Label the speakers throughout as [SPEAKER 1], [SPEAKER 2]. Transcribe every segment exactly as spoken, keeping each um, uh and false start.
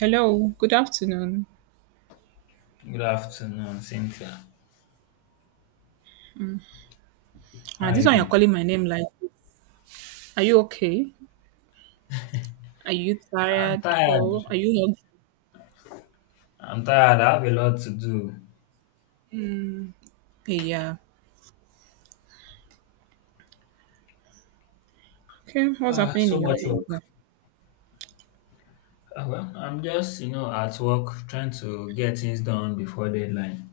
[SPEAKER 1] Hello, good afternoon.
[SPEAKER 2] Good afternoon, Cynthia. How
[SPEAKER 1] Uh,
[SPEAKER 2] are
[SPEAKER 1] this
[SPEAKER 2] you
[SPEAKER 1] one you're
[SPEAKER 2] doing?
[SPEAKER 1] calling my name like, are you okay? Are you
[SPEAKER 2] I'm
[SPEAKER 1] tired
[SPEAKER 2] tired.
[SPEAKER 1] or are you
[SPEAKER 2] I'm tired. I have a lot to do.
[SPEAKER 1] not? Hey, yeah. Okay, what's
[SPEAKER 2] Uh,
[SPEAKER 1] happening
[SPEAKER 2] so
[SPEAKER 1] in your
[SPEAKER 2] much
[SPEAKER 1] area?
[SPEAKER 2] work. Uh, well, I'm just, you know, at work trying to get things done before deadline.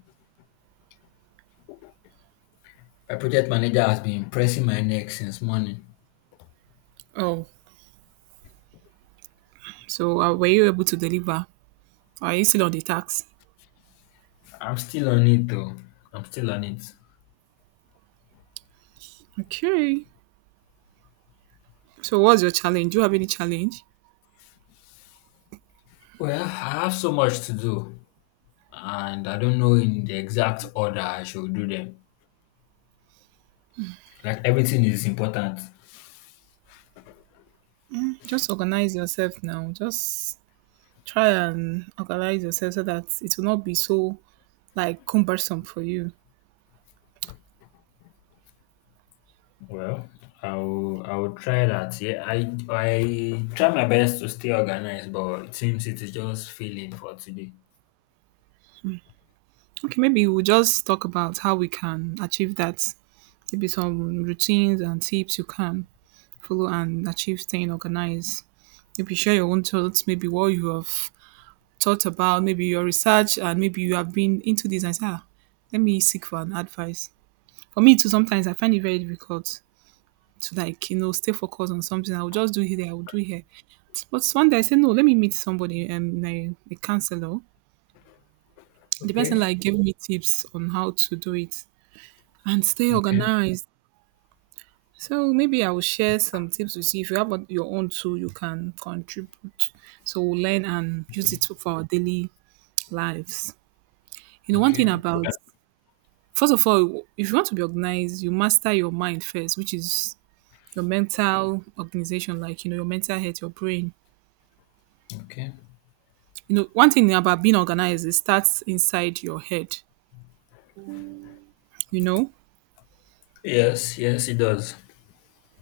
[SPEAKER 2] My project manager has been pressing my neck since morning.
[SPEAKER 1] Oh, so uh, were you able to deliver? Are you still on the tax?
[SPEAKER 2] I'm still on it though. I'm still on it.
[SPEAKER 1] Okay. So what's your challenge? Do you have any challenge?
[SPEAKER 2] Well, I have so much to do, and I don't know in the exact order I should do them. Like everything is important.
[SPEAKER 1] Just organize yourself now. Just try and organize yourself so that it will not be so like cumbersome for you.
[SPEAKER 2] Well, I'll I'll try that. Yeah, I I try my best to stay organized, but it seems it is just failing for today.
[SPEAKER 1] Okay, maybe we'll just talk about how we can achieve that. Maybe some routines and tips you can follow and achieve staying organized. Maybe share your own thoughts, maybe what you have thought about, maybe your research, and maybe you have been into this and say, ah, let me seek for an advice. For me too, sometimes I find it very difficult to, like, you know, stay focused on something. I will just do here, I will do here. But one day I said, no, let me meet somebody, um, a, a counselor. The person
[SPEAKER 2] Okay.
[SPEAKER 1] like gave me tips on how to do it and stay
[SPEAKER 2] Okay.
[SPEAKER 1] organized. So maybe I will share some tips with you. If you have on- your own too, you can contribute. So we'll learn and use
[SPEAKER 2] Okay.
[SPEAKER 1] it for our daily lives. You know, one thing
[SPEAKER 2] Okay.
[SPEAKER 1] about, first of all, if you want to be organized, you master your mind first, which is your mental organization, like you know, your mental health, your brain.
[SPEAKER 2] Okay.
[SPEAKER 1] You know, one thing about being organized, it starts inside your head, you know?
[SPEAKER 2] Yes. Yes, it does.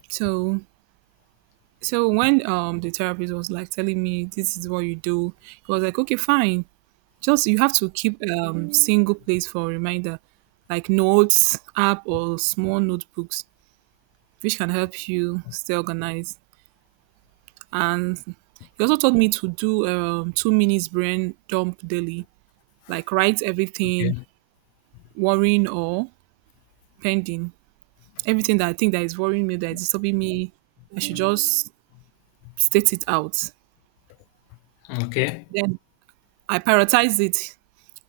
[SPEAKER 1] So so when um the therapist was like telling me this is what you do, it was like, okay, fine. Just you have to keep um single place for reminder, like notes, app or small notebooks, which can help you stay organized. And he also taught me to do um two minutes brain dump daily, like write everything
[SPEAKER 2] Okay.
[SPEAKER 1] worrying or pending, everything that I think that is worrying me, that is disturbing me. I should just state it out.
[SPEAKER 2] Okay.
[SPEAKER 1] Then I prioritize it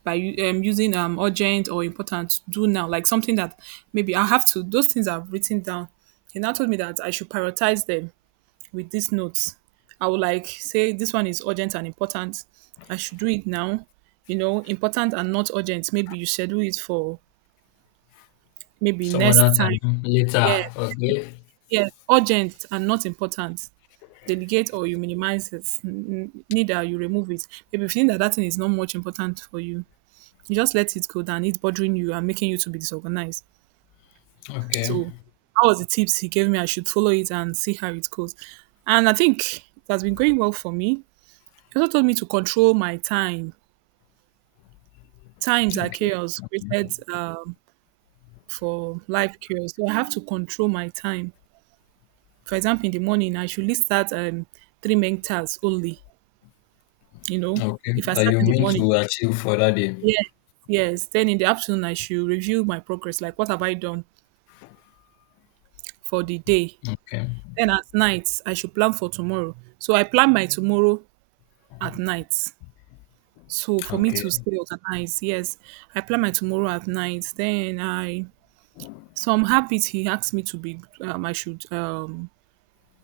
[SPEAKER 1] by u- um, using um, urgent or important, do now, like something that maybe I have to, those things I've written down. He now told me that I should prioritize them with these notes. I would like say this one is urgent and important. I should do it now. You know, important and not urgent. Maybe you schedule it for maybe
[SPEAKER 2] Some other
[SPEAKER 1] next time.
[SPEAKER 2] time
[SPEAKER 1] Yeah,
[SPEAKER 2] later. Okay.
[SPEAKER 1] yes, urgent and not important. Delegate or you minimize it. N- n- Neither you remove it. Maybe if you think that that thing is not much important for you, you just let it go down. It's bothering you and making you to be disorganized.
[SPEAKER 2] Okay.
[SPEAKER 1] So that was the tips he gave me. I should follow it and see how it goes. And I think it has been going well for me. He also told me to control my time. Times are
[SPEAKER 2] Okay.
[SPEAKER 1] chaos
[SPEAKER 2] Okay.
[SPEAKER 1] created um, for life chaos. So I have to control my time. For example, in the morning, I should list out um, three main tasks only. You know,
[SPEAKER 2] Okay.
[SPEAKER 1] if I
[SPEAKER 2] That
[SPEAKER 1] start
[SPEAKER 2] you
[SPEAKER 1] in the
[SPEAKER 2] mean
[SPEAKER 1] morning,
[SPEAKER 2] to achieve for that day.
[SPEAKER 1] yes, yes. Then in the afternoon, I should review my progress. Like, what have I done for the day?
[SPEAKER 2] Okay.
[SPEAKER 1] Then at night, I should plan for tomorrow. So I plan my tomorrow at night. So for me to
[SPEAKER 2] Okay.
[SPEAKER 1] stay organized, yes, I plan my tomorrow at night. Then I some habits he asked me to be um, I should um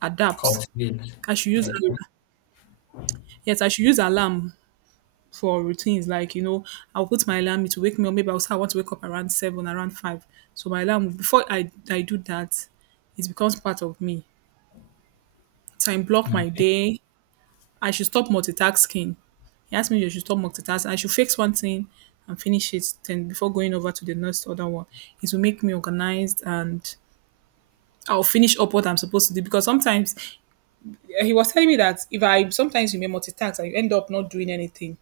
[SPEAKER 1] adapt.
[SPEAKER 2] Cultivate.
[SPEAKER 1] I should use
[SPEAKER 2] Okay.
[SPEAKER 1] yes, I should use alarm for routines. Like you know, I'll put my alarm to wake me up. Maybe I'll say I want to wake up around seven, around five. So my alarm before I I do that, it becomes part of me. So I block my
[SPEAKER 2] Okay.
[SPEAKER 1] day. I should stop multitasking. He asked me if I should stop multitasking. I should fix one thing and finish it then before going over to the next other one. It will make me organized and I'll finish up what I'm supposed to do because sometimes eh, he was telling me that if I sometimes you may multitask, I end up not doing anything.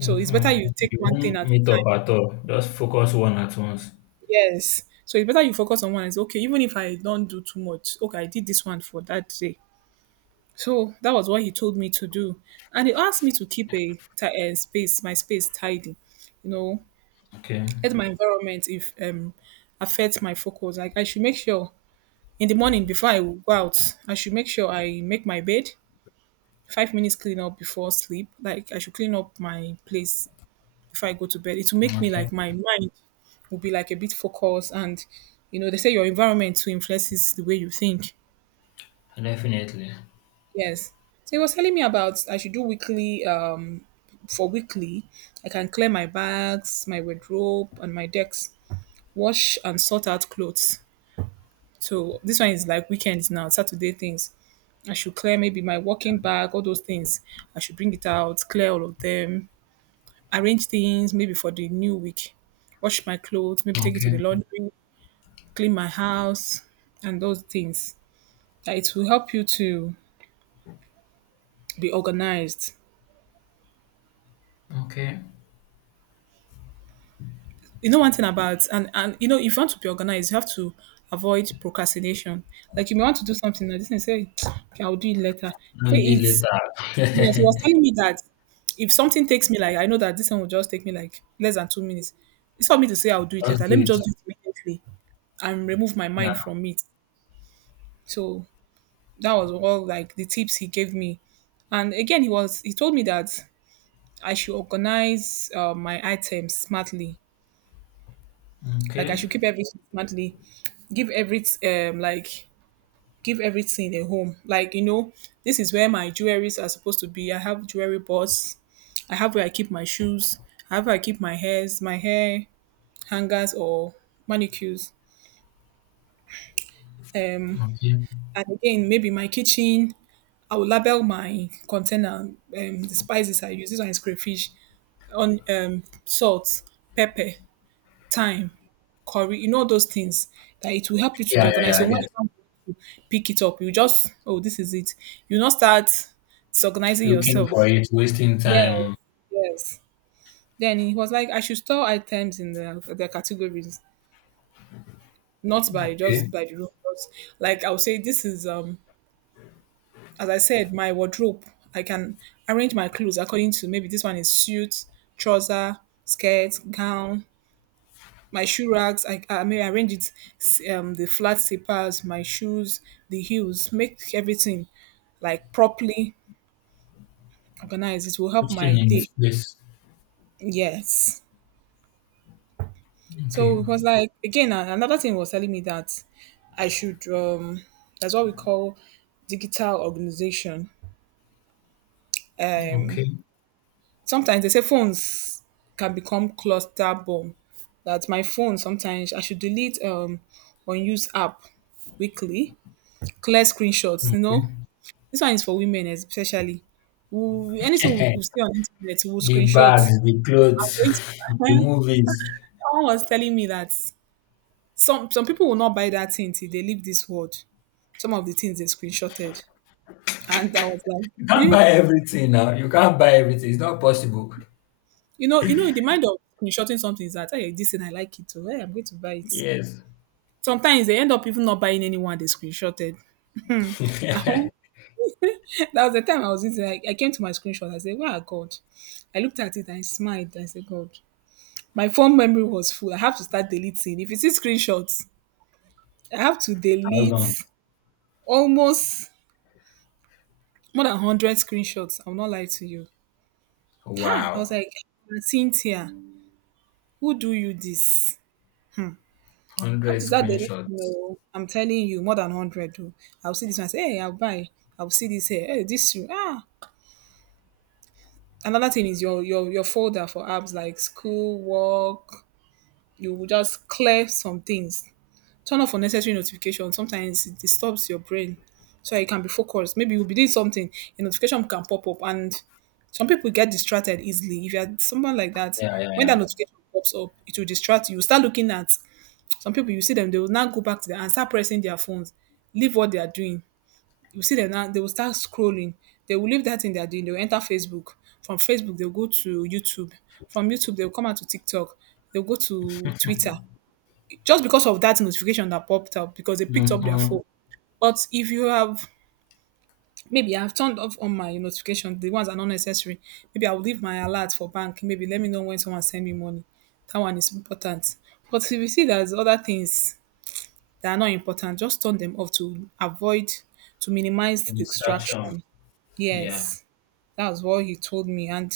[SPEAKER 1] So it's better you take
[SPEAKER 2] You
[SPEAKER 1] one thing
[SPEAKER 2] won't
[SPEAKER 1] at a
[SPEAKER 2] meet up
[SPEAKER 1] time.
[SPEAKER 2] at all. Just focus one at once.
[SPEAKER 1] Yes. So it's better you focus on one. It's okay, even if I don't do too much. Okay, I did this one for that day. So that was what he told me to do. And he asked me to keep a, ti- a space, my space tidy, you know,
[SPEAKER 2] Okay.
[SPEAKER 1] let my environment if um affect my focus. Like I should make sure in the morning before I go out, I should make sure I make my bed, five minutes clean up before sleep. Like I should clean up my place before I go to bed. It will make me
[SPEAKER 2] Okay.
[SPEAKER 1] like my mind will be like a bit focused and you know, they say your environment too influences the way you think.
[SPEAKER 2] Definitely.
[SPEAKER 1] Yes. So he was telling me about I should do weekly um for weekly, I can clear my bags, my wardrobe, and my decks, wash and sort out clothes. So this one is like weekends now, Saturday things. I should clear maybe my walking bag, all those things. I should bring it out, clear all of them, arrange things maybe for the new week, wash my clothes, maybe take it to the
[SPEAKER 2] Okay.
[SPEAKER 1] laundry, clean my house, and those things. That it will help you to be organized.
[SPEAKER 2] Okay.
[SPEAKER 1] You know, one thing about, and and you know, if you want to be organized you have to avoid procrastination. Like you may want to do something and this thing say, okay, I'll do it later.
[SPEAKER 2] No
[SPEAKER 1] Say
[SPEAKER 2] deal
[SPEAKER 1] it's yes, he
[SPEAKER 2] later.
[SPEAKER 1] was telling me that if something takes me like I know that this one will just take me like less than two minutes, it's for me to say I'll do it
[SPEAKER 2] Just
[SPEAKER 1] later. Let
[SPEAKER 2] do
[SPEAKER 1] me
[SPEAKER 2] it.
[SPEAKER 1] just do it immediately and remove my
[SPEAKER 2] Yeah.
[SPEAKER 1] mind from it. So that was all like the tips he gave me. And again, he was he told me that I should organize uh, my items smartly. Like I
[SPEAKER 2] Okay.
[SPEAKER 1] should keep everything smartly, give every um like give everything a home. Like you know, this is where my jewelries are supposed to be. I have jewelry box. I have where I keep my shoes. I have where I keep my hairs, my hair hangers or manicures. Um,
[SPEAKER 2] Okay.
[SPEAKER 1] and again, maybe my kitchen. I will label my container, um, the spices I use. This one is crayfish, on um, salt, pepper, thyme, curry. You know those things that it will help you to be
[SPEAKER 2] Yeah, yeah,
[SPEAKER 1] organized.
[SPEAKER 2] yeah.
[SPEAKER 1] So
[SPEAKER 2] I
[SPEAKER 1] when you
[SPEAKER 2] get.
[SPEAKER 1] come pick it up. You just, oh, this is it. You not start disorganizing
[SPEAKER 2] Looking for
[SPEAKER 1] yourself.
[SPEAKER 2] it, wasting
[SPEAKER 1] Yes,
[SPEAKER 2] time.
[SPEAKER 1] yes. Then he was like, I should store items in the their categories, not by just
[SPEAKER 2] Okay.
[SPEAKER 1] by the room. But like I would say, this is um, as I said, my wardrobe. I can arrange my clothes according to maybe this one is suit, trouser, skirt, gown. My shoe racks, I, I may arrange it, s- um, the flat slippers, my shoes, the heels, make everything like properly organized. It will help my
[SPEAKER 2] Everything in its
[SPEAKER 1] day.
[SPEAKER 2] place.
[SPEAKER 1] Yes.
[SPEAKER 2] Okay.
[SPEAKER 1] So it was like again a- another thing was telling me that I should um that's what we call digital organization. Um
[SPEAKER 2] Okay.
[SPEAKER 1] sometimes they say phones can become cluster bomb. That my phone sometimes I should delete um unused app weekly, clear screenshots, you
[SPEAKER 2] Okay.
[SPEAKER 1] know. This one is for women especially. We, anything we we see on internet, we'll
[SPEAKER 2] The
[SPEAKER 1] screenshot.
[SPEAKER 2] bags, the
[SPEAKER 1] I'm
[SPEAKER 2] clothes,
[SPEAKER 1] going to,
[SPEAKER 2] the
[SPEAKER 1] someone
[SPEAKER 2] movies.
[SPEAKER 1] was telling me that Some some people will not buy that thing till they leave this world. Some of the things they screenshotted, and I was like,
[SPEAKER 2] You can't buy
[SPEAKER 1] hmm.
[SPEAKER 2] everything now. You can't buy everything. It's not possible.
[SPEAKER 1] you know, you know, the mind of screenshotting something is that hey, this thing I like it, oh, hey, I'm going to buy it.
[SPEAKER 2] Yes.
[SPEAKER 1] Sometimes they end up even not buying anyone they screenshotted. That
[SPEAKER 2] Thousands.
[SPEAKER 1] was the time I was using. I, I came to my screenshot. I said, "Wow, God!" I looked at it. I smiled. I said, "God." My phone memory was full. I have to start deleting. If you see screenshots, I have to delete almost more than hundred screenshots. I will not lie to you. Ha! I was
[SPEAKER 2] Wow.
[SPEAKER 1] like, "Aunt Cynthia, who do you this?" I'm
[SPEAKER 2] Hundred
[SPEAKER 1] to start deleting
[SPEAKER 2] screenshots.
[SPEAKER 1] know. I'm telling you, more than one hundred oh. I'll see this one, I say, "Hey, I'll buy." I'll see this here, "Hey, this shoe, ah!" Another thing is your your your folder for apps like school, work. You will just clear some things. Turn off unnecessary notifications. Sometimes it disturbs your brain so you can be focused. Maybe you'll be doing something, a notification can pop up, and some people get distracted easily. If you're someone like that,
[SPEAKER 2] Yeah, yeah,
[SPEAKER 1] when that
[SPEAKER 2] yeah.
[SPEAKER 1] notification pops up, it will distract you. You start looking at some people, you see them, they will now go back to them and start pressing their phones, leave what they are doing. You see them now, they will start scrolling. They will leave that thing they are doing. They will enter Facebook. From Facebook, they'll go to YouTube. From YouTube, they'll come out to TikTok. They'll go to Twitter just because of that notification that popped up because they picked up their
[SPEAKER 2] Mm-hmm.
[SPEAKER 1] phone. But if you have maybe I've turned off on my notification, the ones that are not necessary. Maybe I'll leave my alert for bank. Maybe let me know when someone send me money. That one is important. But if you see there's other things that are not important, just turn them off to avoid to
[SPEAKER 2] The
[SPEAKER 1] minimize
[SPEAKER 2] distraction.
[SPEAKER 1] distraction.
[SPEAKER 2] Yeah.
[SPEAKER 1] Yes, that was what he told me, and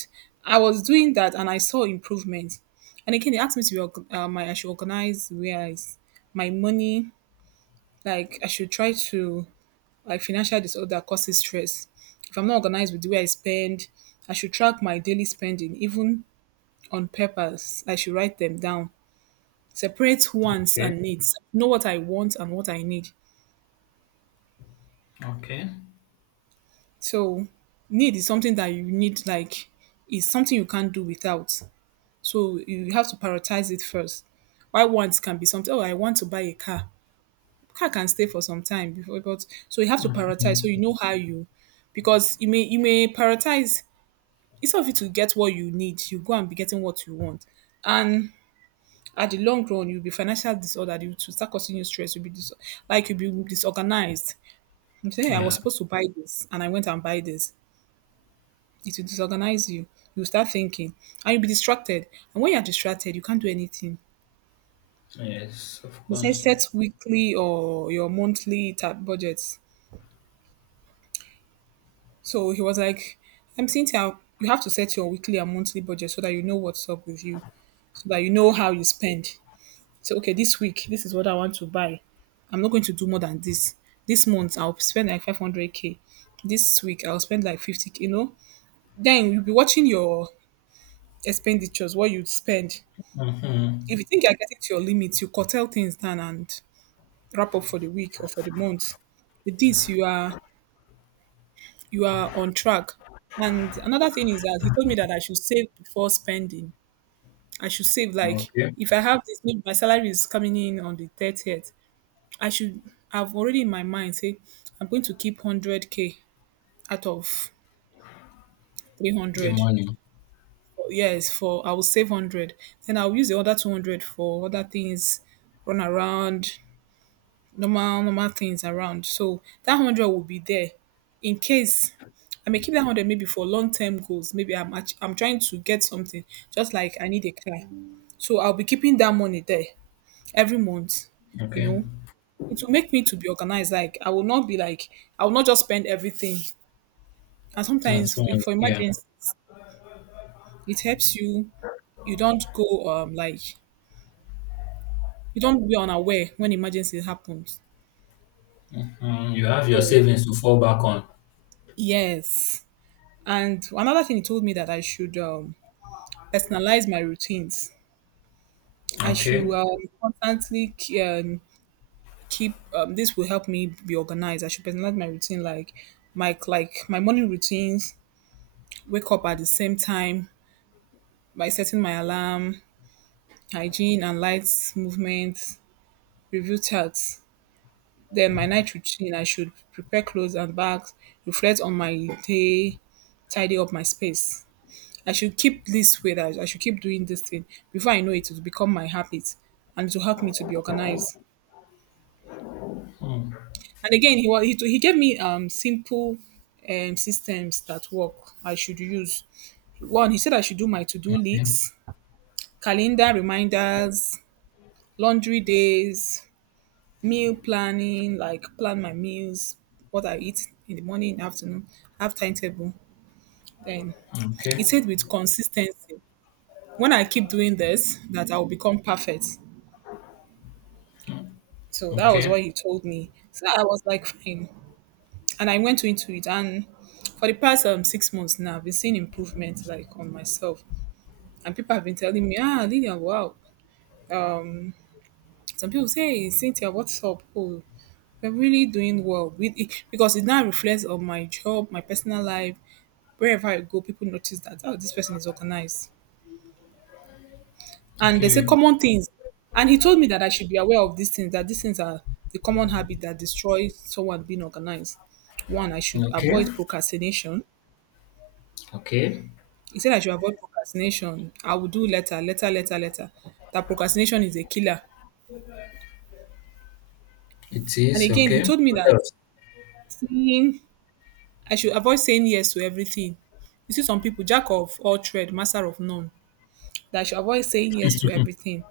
[SPEAKER 1] I was doing that, and I saw improvement. And again, he asked me to be, org- um, I should organize where I, s- my money. Like I should try to, like, financial disorder causes stress. If I'm not organized with the way I spend, I should track my daily spending, even on purpose. I should write them down. Separate wants
[SPEAKER 2] Okay.
[SPEAKER 1] and needs. Know what I want and what I need.
[SPEAKER 2] Okay.
[SPEAKER 1] So need is something that you need, like is something you can't do without. So you have to prioritize it first. Why wants can be something, oh, I want to buy a car. Car can stay for some time before, but so you have to prioritize, so you
[SPEAKER 2] Mhm.
[SPEAKER 1] know how you, because you may you may prioritize instead of you to get what you need, you go and be getting what you want. And at the long run, you'll be financial disordered, you to start causing you stress, you'll be dis- like you'll be disorganized. You say, "Hey, i was
[SPEAKER 2] Yeah.
[SPEAKER 1] supposed to buy this and i went and buy this." It will disorganize you, you start thinking, and you'll be distracted, and when you're distracted you can't do anything.
[SPEAKER 2] Yes, of
[SPEAKER 1] Besides,
[SPEAKER 2] course.
[SPEAKER 1] set weekly or your monthly tab budgets. So he was like, I'm Cynthia, you have to set your weekly and monthly budget so that you know what's up with you, so that you know how you spend. So, okay, this week, this is what I want to buy. I'm not going to do more than this. This month, I'll spend like five hundred k. This week, I'll spend like fifty k, you know? Then you'll be watching your expenditures, what you spend. If
[SPEAKER 2] Mm-hmm.
[SPEAKER 1] you think you're getting to your limits, you curtail things down and wrap up for the week or for the month. With this, you are you are on track. And another thing is that he told me that I should save before spending. I should save like
[SPEAKER 2] Okay.
[SPEAKER 1] if I have this, maybe my salary is coming in on the thirtieth. I should have already in my mind say I'm going to keep one hundred k out of
[SPEAKER 2] The
[SPEAKER 1] three hundred.
[SPEAKER 2] money.
[SPEAKER 1] Yes, for I will save one hundred. Then I'll use the other two hundred for other things, run around, normal normal things around. So that one hundred will be there in case. I may keep that one hundred maybe for long-term goals. Maybe I'm act- I'm trying to get something, just like I need a car. So I'll be keeping that money there every month, you
[SPEAKER 2] Okay.
[SPEAKER 1] know. It will make me to be organized. Like I will not be, like I will not just spend everything. And
[SPEAKER 2] That's
[SPEAKER 1] sometimes
[SPEAKER 2] one.
[SPEAKER 1] if for
[SPEAKER 2] Yeah.
[SPEAKER 1] emergencies, it helps you. You don't go, um like you don't be unaware when emergency happens.
[SPEAKER 2] Mm, you have your
[SPEAKER 1] So
[SPEAKER 2] savings to fall back on.
[SPEAKER 1] yes. And another thing he told me that I should, um, personalize my routines. I should,
[SPEAKER 2] Okay.
[SPEAKER 1] um, constantly um, keep, um, this will help me be organized. I should personalize my routine like my like my morning routines, wake up at the same time by setting my alarm, hygiene and lights movement, review charts. Then my night routine, I should prepare clothes and bags, reflect on my day, tidy up my space. I should keep this way that I should keep doing this thing. Before I know it, it will become my habit and to help me to be organized.
[SPEAKER 2] Mm.
[SPEAKER 1] And again, he was he, he gave me um simple um systems that work I should use. One, he said I should do my to-do
[SPEAKER 2] Okay.
[SPEAKER 1] lists, calendar
[SPEAKER 2] Okay.
[SPEAKER 1] reminders, laundry days, meal planning, like plan my meals, what I eat in the morning, in the afternoon, have timetable. Then he
[SPEAKER 2] Okay.
[SPEAKER 1] said with consistency, when I keep doing this, that I will become perfect. So that was
[SPEAKER 2] Okay.
[SPEAKER 1] what he told me. So I was like, fine. And I went into it. And for the past um, six months now, I've been seeing improvement like on myself. And people have been telling me, ah, Lydia, wow. Some people say, "Hey, Cynthia, what's up? Oh, you're really doing well with it because it now reflects on my job, my personal life. Wherever I go, people notice that, oh, this person is organized. And they say common things. And he told me that I should be aware of these things, that these things are the common habit that destroys someone being organized. One, I should
[SPEAKER 2] Okay.
[SPEAKER 1] avoid
[SPEAKER 2] Okay.
[SPEAKER 1] procrastination.
[SPEAKER 2] Okay.
[SPEAKER 1] He said I should avoid procrastination. I will do later, later, later, later. That procrastination is a killer.
[SPEAKER 2] It
[SPEAKER 1] And
[SPEAKER 2] is
[SPEAKER 1] again, he
[SPEAKER 2] okay.
[SPEAKER 1] told me
[SPEAKER 2] What
[SPEAKER 1] that,
[SPEAKER 2] else?
[SPEAKER 1] saying I should avoid saying yes to everything. You see, some people, jack of all trade, master of none. That I should avoid saying yes to everything.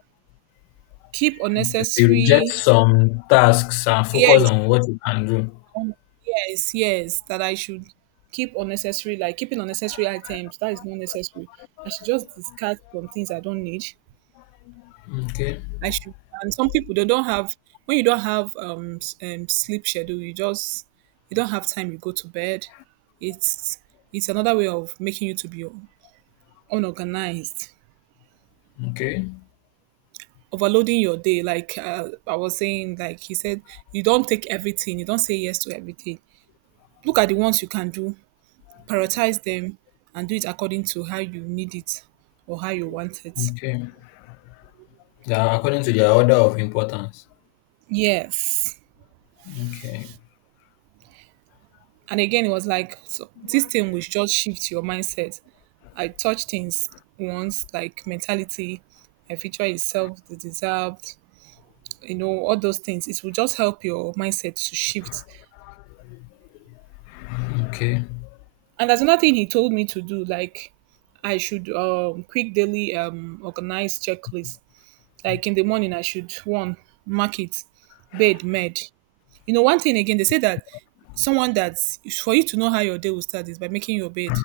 [SPEAKER 1] Keep
[SPEAKER 2] Okay, so you reject
[SPEAKER 1] unnecessary,
[SPEAKER 2] some tasks and focus
[SPEAKER 1] yes,
[SPEAKER 2] on what you can do.
[SPEAKER 1] um, yes, yes. That I should keep unnecessary, like keeping unnecessary items. That is not necessary. I should just discard some things I don't need
[SPEAKER 2] Okay,
[SPEAKER 1] I should. And some people they don't have, when you don't have, um, s- um sleep schedule, you just you don't have time. You go to bed. It's it's another way of making you to be unorganized,
[SPEAKER 2] okay,
[SPEAKER 1] overloading your day. Like, uh, I was saying, like he said, you don't take everything. You don't say yes to everything. Look at the ones you can do, prioritize them, and do it according to how you need it or how you want it.
[SPEAKER 2] okay. They are according to their order of importance.
[SPEAKER 1] Yes.
[SPEAKER 2] Okay,
[SPEAKER 1] And again, it was like so this thing will just shift your mindset. I touch things once, like mentality, my future is self deserved, you know, all those things. It will just help your mindset to shift.
[SPEAKER 2] okay.
[SPEAKER 1] And there's another thing he told me to do, like I should um quick daily um organize checklist. Like in the morning, I should one mark it, bed med. You know, one thing again, they say that someone that's, for you to know how your day will start is by making your bed.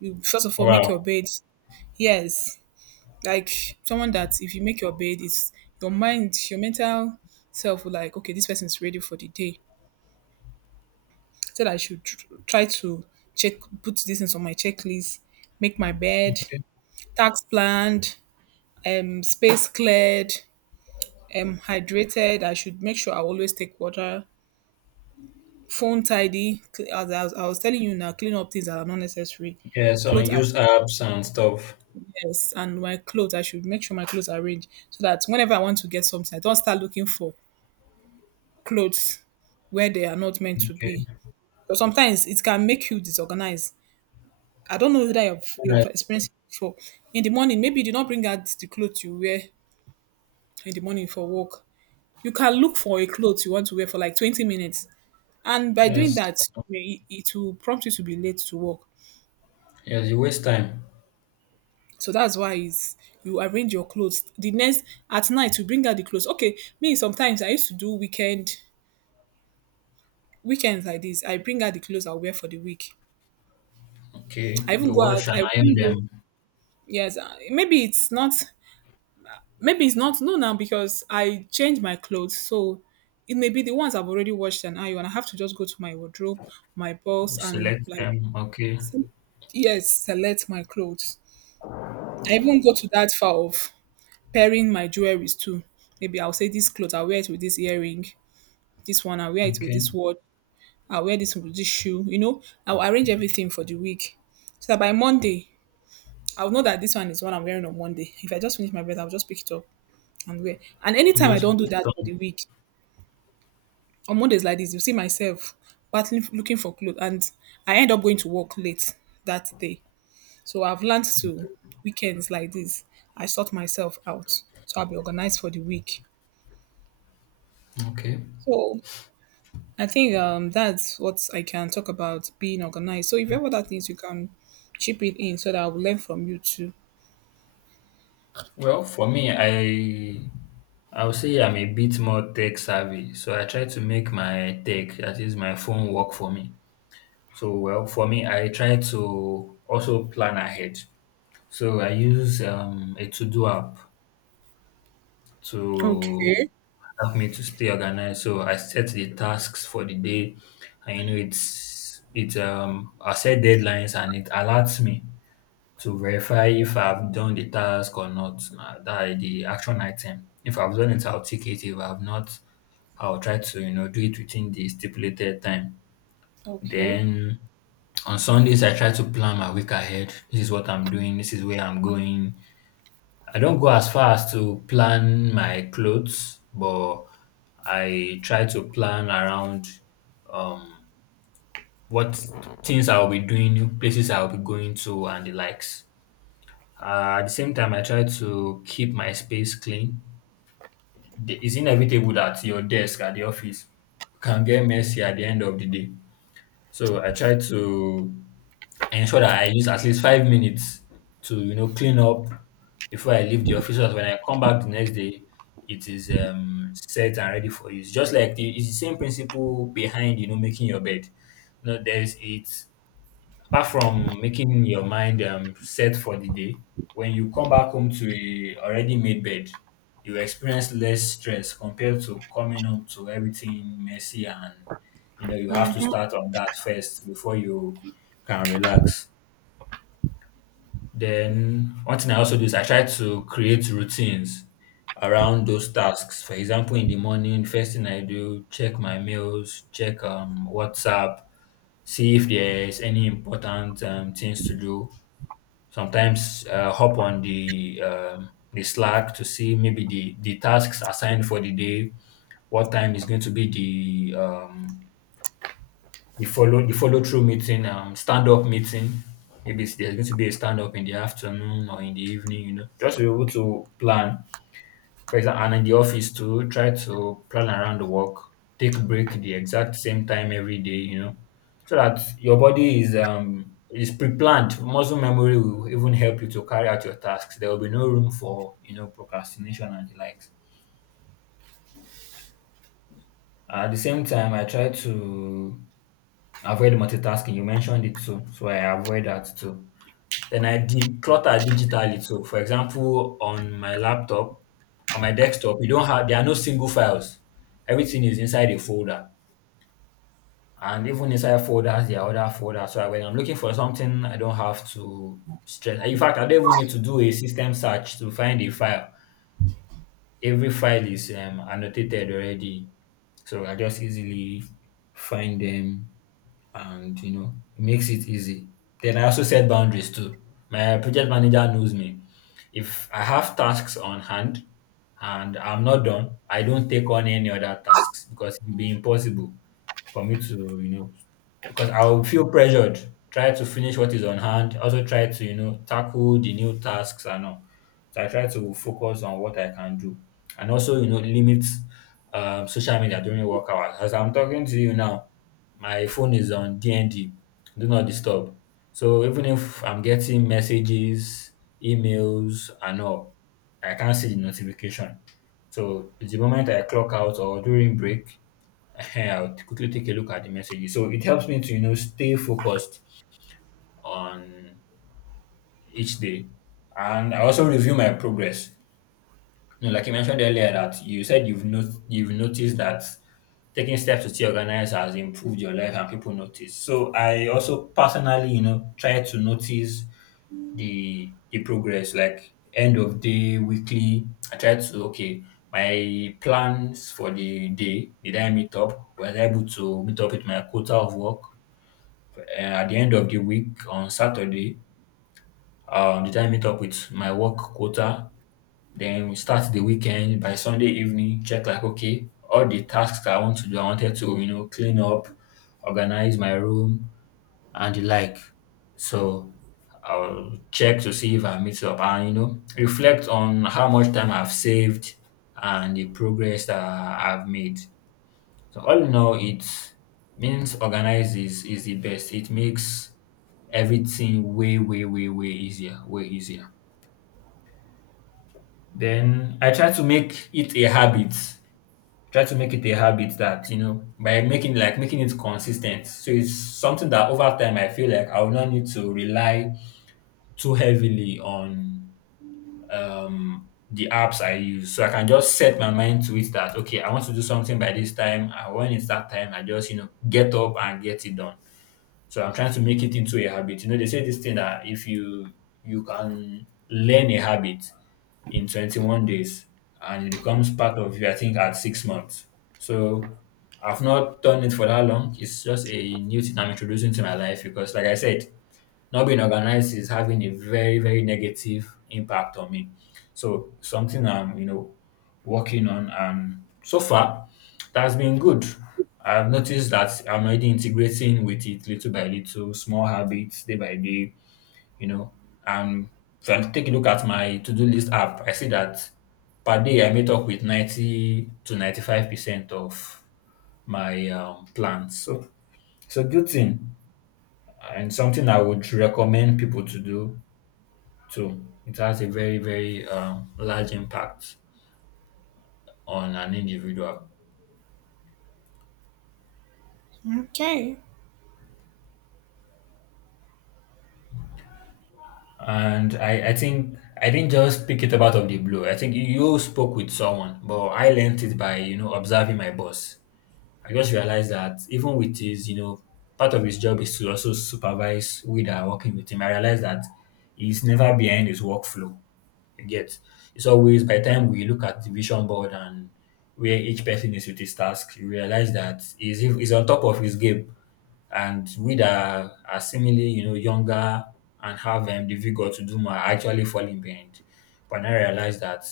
[SPEAKER 1] You first of all make your
[SPEAKER 2] Wow.
[SPEAKER 1] bed. Yes, like someone that if you make your bed, it's your mind, your mental self will, like, okay, this person's ready for the day. So that I should tr- try to check, put these things on my checklist, make my bed,
[SPEAKER 2] Okay.
[SPEAKER 1] tax planned, um, space cleared, um, hydrated. I should make sure I always take water, phone tidy. cl- As I was, I was telling you now, clean up things that are not necessary.
[SPEAKER 2] Yeah, so
[SPEAKER 1] Clothes are,
[SPEAKER 2] use apps and stuff.
[SPEAKER 1] yes, and my clothes, I should make sure my clothes are arranged so that whenever I want to get something, I don't start looking for clothes where they are not meant to
[SPEAKER 2] Okay.
[SPEAKER 1] be. But sometimes it can make you disorganized. I don't know whether you've,
[SPEAKER 2] All
[SPEAKER 1] you've
[SPEAKER 2] right.
[SPEAKER 1] experienced it before. In the morning, maybe you did not bring out the clothes you wear in the morning for work. You can look for a clothes you want to wear for like twenty minutes. And by doing
[SPEAKER 2] Yes.
[SPEAKER 1] that, may- it will prompt you to be late to work.
[SPEAKER 2] Yes, you waste time.
[SPEAKER 1] So that's why it's, you arrange your clothes. The next, at night, you bring out the clothes. Okay, me, sometimes I used to do weekend, weekends like this. I bring out the clothes i wear for the week.
[SPEAKER 2] Okay.
[SPEAKER 1] I even
[SPEAKER 2] You
[SPEAKER 1] go out,
[SPEAKER 2] wash and
[SPEAKER 1] I
[SPEAKER 2] iron
[SPEAKER 1] even
[SPEAKER 2] them.
[SPEAKER 1] go yes, uh, maybe it's not. Maybe it's not. No, now because I change my clothes, so it may be the ones I've already washed and ironed. I have to just go to my wardrobe, my
[SPEAKER 2] You
[SPEAKER 1] box, and
[SPEAKER 2] select
[SPEAKER 1] like
[SPEAKER 2] them. Okay.
[SPEAKER 1] se- yes, select my clothes. I even go to that far of pairing my jewelries too. Maybe I'll say this clothes, I'll wear it with this earring. This one, I'll wear it with
[SPEAKER 2] Okay.
[SPEAKER 1] this watch. I'll wear this with this shoe. You know, I'll arrange everything for the week so that by Monday I'll know that this one is what I'm wearing on Monday. If I just finish my bed, I'll just pick it up and wear. And anytime I
[SPEAKER 2] Just
[SPEAKER 1] don't do
[SPEAKER 2] put
[SPEAKER 1] that
[SPEAKER 2] it
[SPEAKER 1] for
[SPEAKER 2] on.
[SPEAKER 1] the week, on Mondays like this, you see myself battling looking for clothes, and I end up going to work late that day. So I've learned
[SPEAKER 2] Okay.
[SPEAKER 1] to weekends like this. I sort myself out, so I'll be organized for the week.
[SPEAKER 2] Okay.
[SPEAKER 1] So I think um, that's what I can talk about being organized. So if you have other things, you can chip it in so that I will learn from you too.
[SPEAKER 2] Well, for me, I I would say I'm a bit more tech savvy, so I try to make my tech, that is my phone, work for me. So, well, for me, I try to also plan ahead. So I use um, a to-do app to
[SPEAKER 1] Okay.
[SPEAKER 2] help me to stay organized. So I set the tasks for the day, and you know, it's it um I set deadlines and it alerts me to verify if I've done the task or not. Uh, that is the action item. If I've done it, I'll tick it. If I've not, I'll try to you know do it within the stipulated time.
[SPEAKER 1] Okay.
[SPEAKER 2] Then on Sundays, I try to plan my week ahead. This is what I'm doing. This is where I'm going. I don't go as far as to plan my clothes, but I try to plan around um, what things I'll be doing, places I'll be going to, and the likes. Uh, at the same time, I try to keep my space clean. The- It's inevitable that your desk at the office can get messy at the end of the day. So I try to ensure that I use at least five minutes to you know clean up before I leave the office. So that when I come back the next day, it is um, set and ready for use. Just like the, it's the same principle behind you know making your bed. You know, there's it. Apart from making your mind um, set for the day, when you come back home to a already made bed, you experience less stress compared to coming home to everything messy and you know you have to start on that first before you can relax. Then one thing I also do is I try to create routines around those tasks. For example, in the morning, first thing I do, check my mails, check um WhatsApp, see if there's any important um, things to do. Sometimes, uh, hop on the um, the Slack to see maybe the the tasks assigned for the day, what time is going to be the um, the follow the follow through meeting, um, stand up meeting. Maybe it's- there's going to be a stand up in the afternoon or in the evening. You know, just be able to plan for example, and in the office too, try to plan around the work, take break the exact same time every day, you know, so that your body is um is pre-planned. Muscle memory will even help you to carry out your tasks. There will be no room for you know procrastination and the likes. At the same time, I try to avoid multitasking. You mentioned it too, so I avoid that too. Then I declutter digitally. So, for example, on my laptop, on my desktop, you don't have, there are no single files. Everything is inside a folder, and even inside folders, there are other folders. So when I'm looking for something, I don't have to stress. In fact, I don't even need to do a system search to find a file. Every file is um, annotated already, so I just easily find them and you know it makes it easy. Then I also set boundaries too. My project manager knows me. If I have tasks on hand and I'm not done, I don't take on any other tasks because it would be impossible for me to you know because I will feel pressured. Try to finish what is on hand. Also try to you know tackle the new tasks and all. So I try to focus on what I can do, and also you know limit um, social media during work hours. As I'm talking to you now, my phone is on D N D, do not disturb. So even if I'm getting messages, emails, and all, I can't see the notification. So the moment I clock out or during break, Ehen, I'll quickly take a look at the messages. So it helps me to, you know, stay focused on each day. And I also review my progress. No, like you mentioned earlier, that you said you've not, you've noticed that taking steps to stay organized has improved your life and people notice. So I also personally, you know, try to notice the the progress, like end of day, weekly. I try to okay, my plans for the day. Did I meet up? Was I able to meet up with my quota of work uh, at the end of the week on Saturday? Um, did I meet up with my work quota? Then we start the weekend by Sunday evening, check like okay, all the tasks I want to do, I wanted to, you know, clean up, organize my room and the like. So I'll check to see if I meet up and you know, reflect on how much time I've saved and the progress that I've made. So all in all it means organize is is the best. It makes everything way, way, way, way easier, way easier. Then I try to make it a habit, try to make it a habit that you know by making like making it consistent so it's something that over time I feel like I will not need to rely too heavily on um the apps I use so I can just set my mind to it that okay I want to do something by this time and when it's that time I just you know get up and get it done. So I'm trying to make it into a habit. You know, they say this thing that if you you can learn a habit in twenty-one days and it becomes part of you, I think, at six months. So I've not done it for that long. It's just a new thing I'm introducing to my life because, like I said, not being organized is having a very, very negative impact on me. So something I'm, you know, working on. And so far, that's been good. I've noticed that I'm already integrating with it little by little, small habits, day by day, you know. And if I take a look at my to-do list app, I see that per day I meet up with ninety to ninety-five percent of my um, plans. So it's a good thing and something I would recommend people to do too. It has a very, very um, large impact on an individual.
[SPEAKER 1] Okay.
[SPEAKER 2] And I, I think I didn't just pick it up out of the blue. I think you spoke with someone, but I learned it by, you know, observing my boss. I just realized that even with his, you know, part of his job is to also supervise we that are working with him. I realized that he's never behind his workflow. You get it's always by the time we look at the vision board and where each person is with his task, you realize that he's, he's on top of his game. And we that are, are seemingly, you know, younger and have um, the vigor to do more are actually falling behind. But now I realize that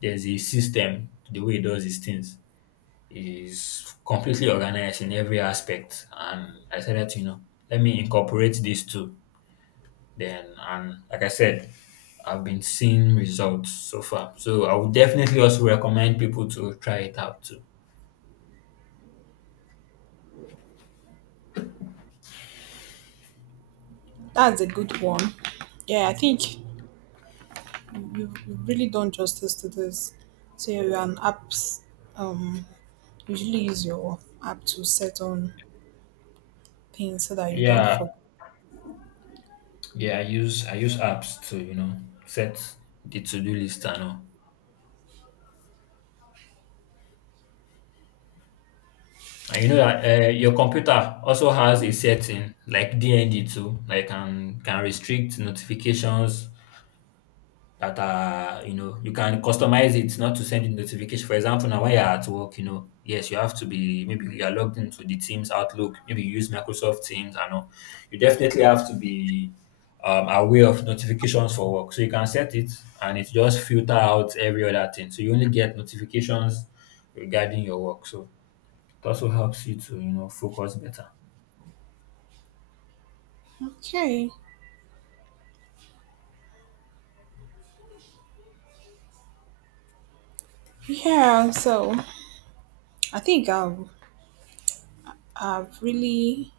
[SPEAKER 2] there's a system to the way he does his things is completely organized in every aspect. And I said that, you know, let me incorporate these two. Then, and like I said, I've been seeing results so far. So I would definitely also recommend people to try it out too.
[SPEAKER 1] That's a good one. Yeah, I think you've, you've really done justice to this. So you an apps um usually use your app to set on things so that you don't
[SPEAKER 2] Yeah,
[SPEAKER 1] forget.
[SPEAKER 2] yeah. I use I use apps to you know set the to do list and all. And you know that uh, your computer also has a setting like D N D too, like can can restrict notifications that are you know you can customize it not to send you notification. For example, now while you're at work, you know, yes, you have to be maybe you're logged into the Teams Outlook, maybe you use Microsoft Teams and all. You definitely have to be um, aware of notifications for work. So you can set it and it just filter out every other thing. So you only get notifications regarding your work. So it also helps you to, you know, focus better.
[SPEAKER 1] Okay. Yeah, so I think I've I've really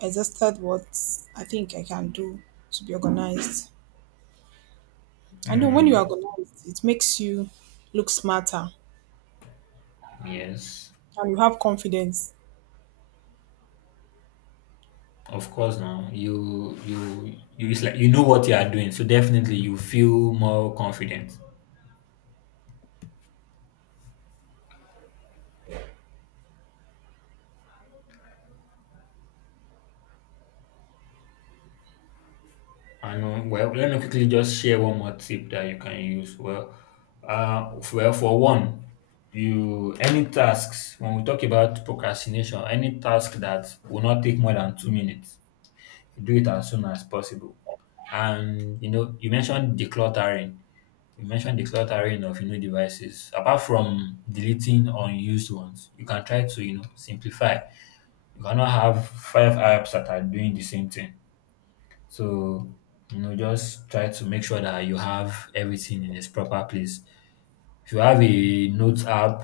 [SPEAKER 1] exhausted what I think I can do to be organized. I know when you're
[SPEAKER 2] Mm,
[SPEAKER 1] organized, it makes you look smarter
[SPEAKER 2] yes.
[SPEAKER 1] and you have confidence.
[SPEAKER 2] Of course now you you you it's like you know what you are doing, so definitely you feel more confident. And um, well, let me quickly just share one more tip that you can use. Well, uh, well for one, you any tasks when we talk about procrastination, any task that will not take more than two minutes, do it as soon as possible. And you know, you mentioned decluttering You mentioned decluttering of you know devices. Apart from deleting unused ones, you can try to you know simplify. You cannot have five apps that are doing the same thing. So you know just try to make sure that you have everything in its proper place. If you have a notes app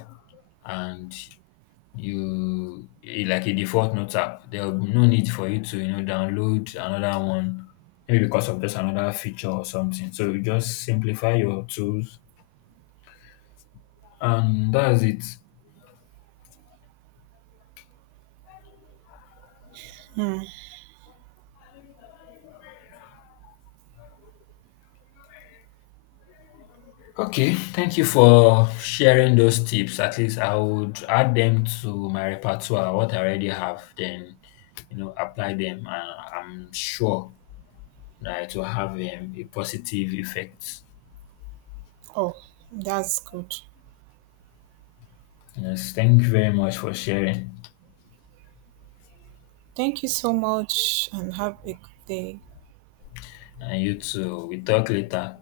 [SPEAKER 2] and you eh, like a default notes app, there will be no need for you to you know download another one maybe because of just another feature or something. So you just simplify your tools. And that's it. Okay, thank you for sharing those tips. At least I would add them to my repertoire, what I already have, then you know, apply them, and I'm sure that it will have um, a positive effect.
[SPEAKER 1] Oh, that's good.
[SPEAKER 2] Yes, thank you very much for sharing.
[SPEAKER 1] Thank you so much and have a good day.
[SPEAKER 2] And you too. We talk later.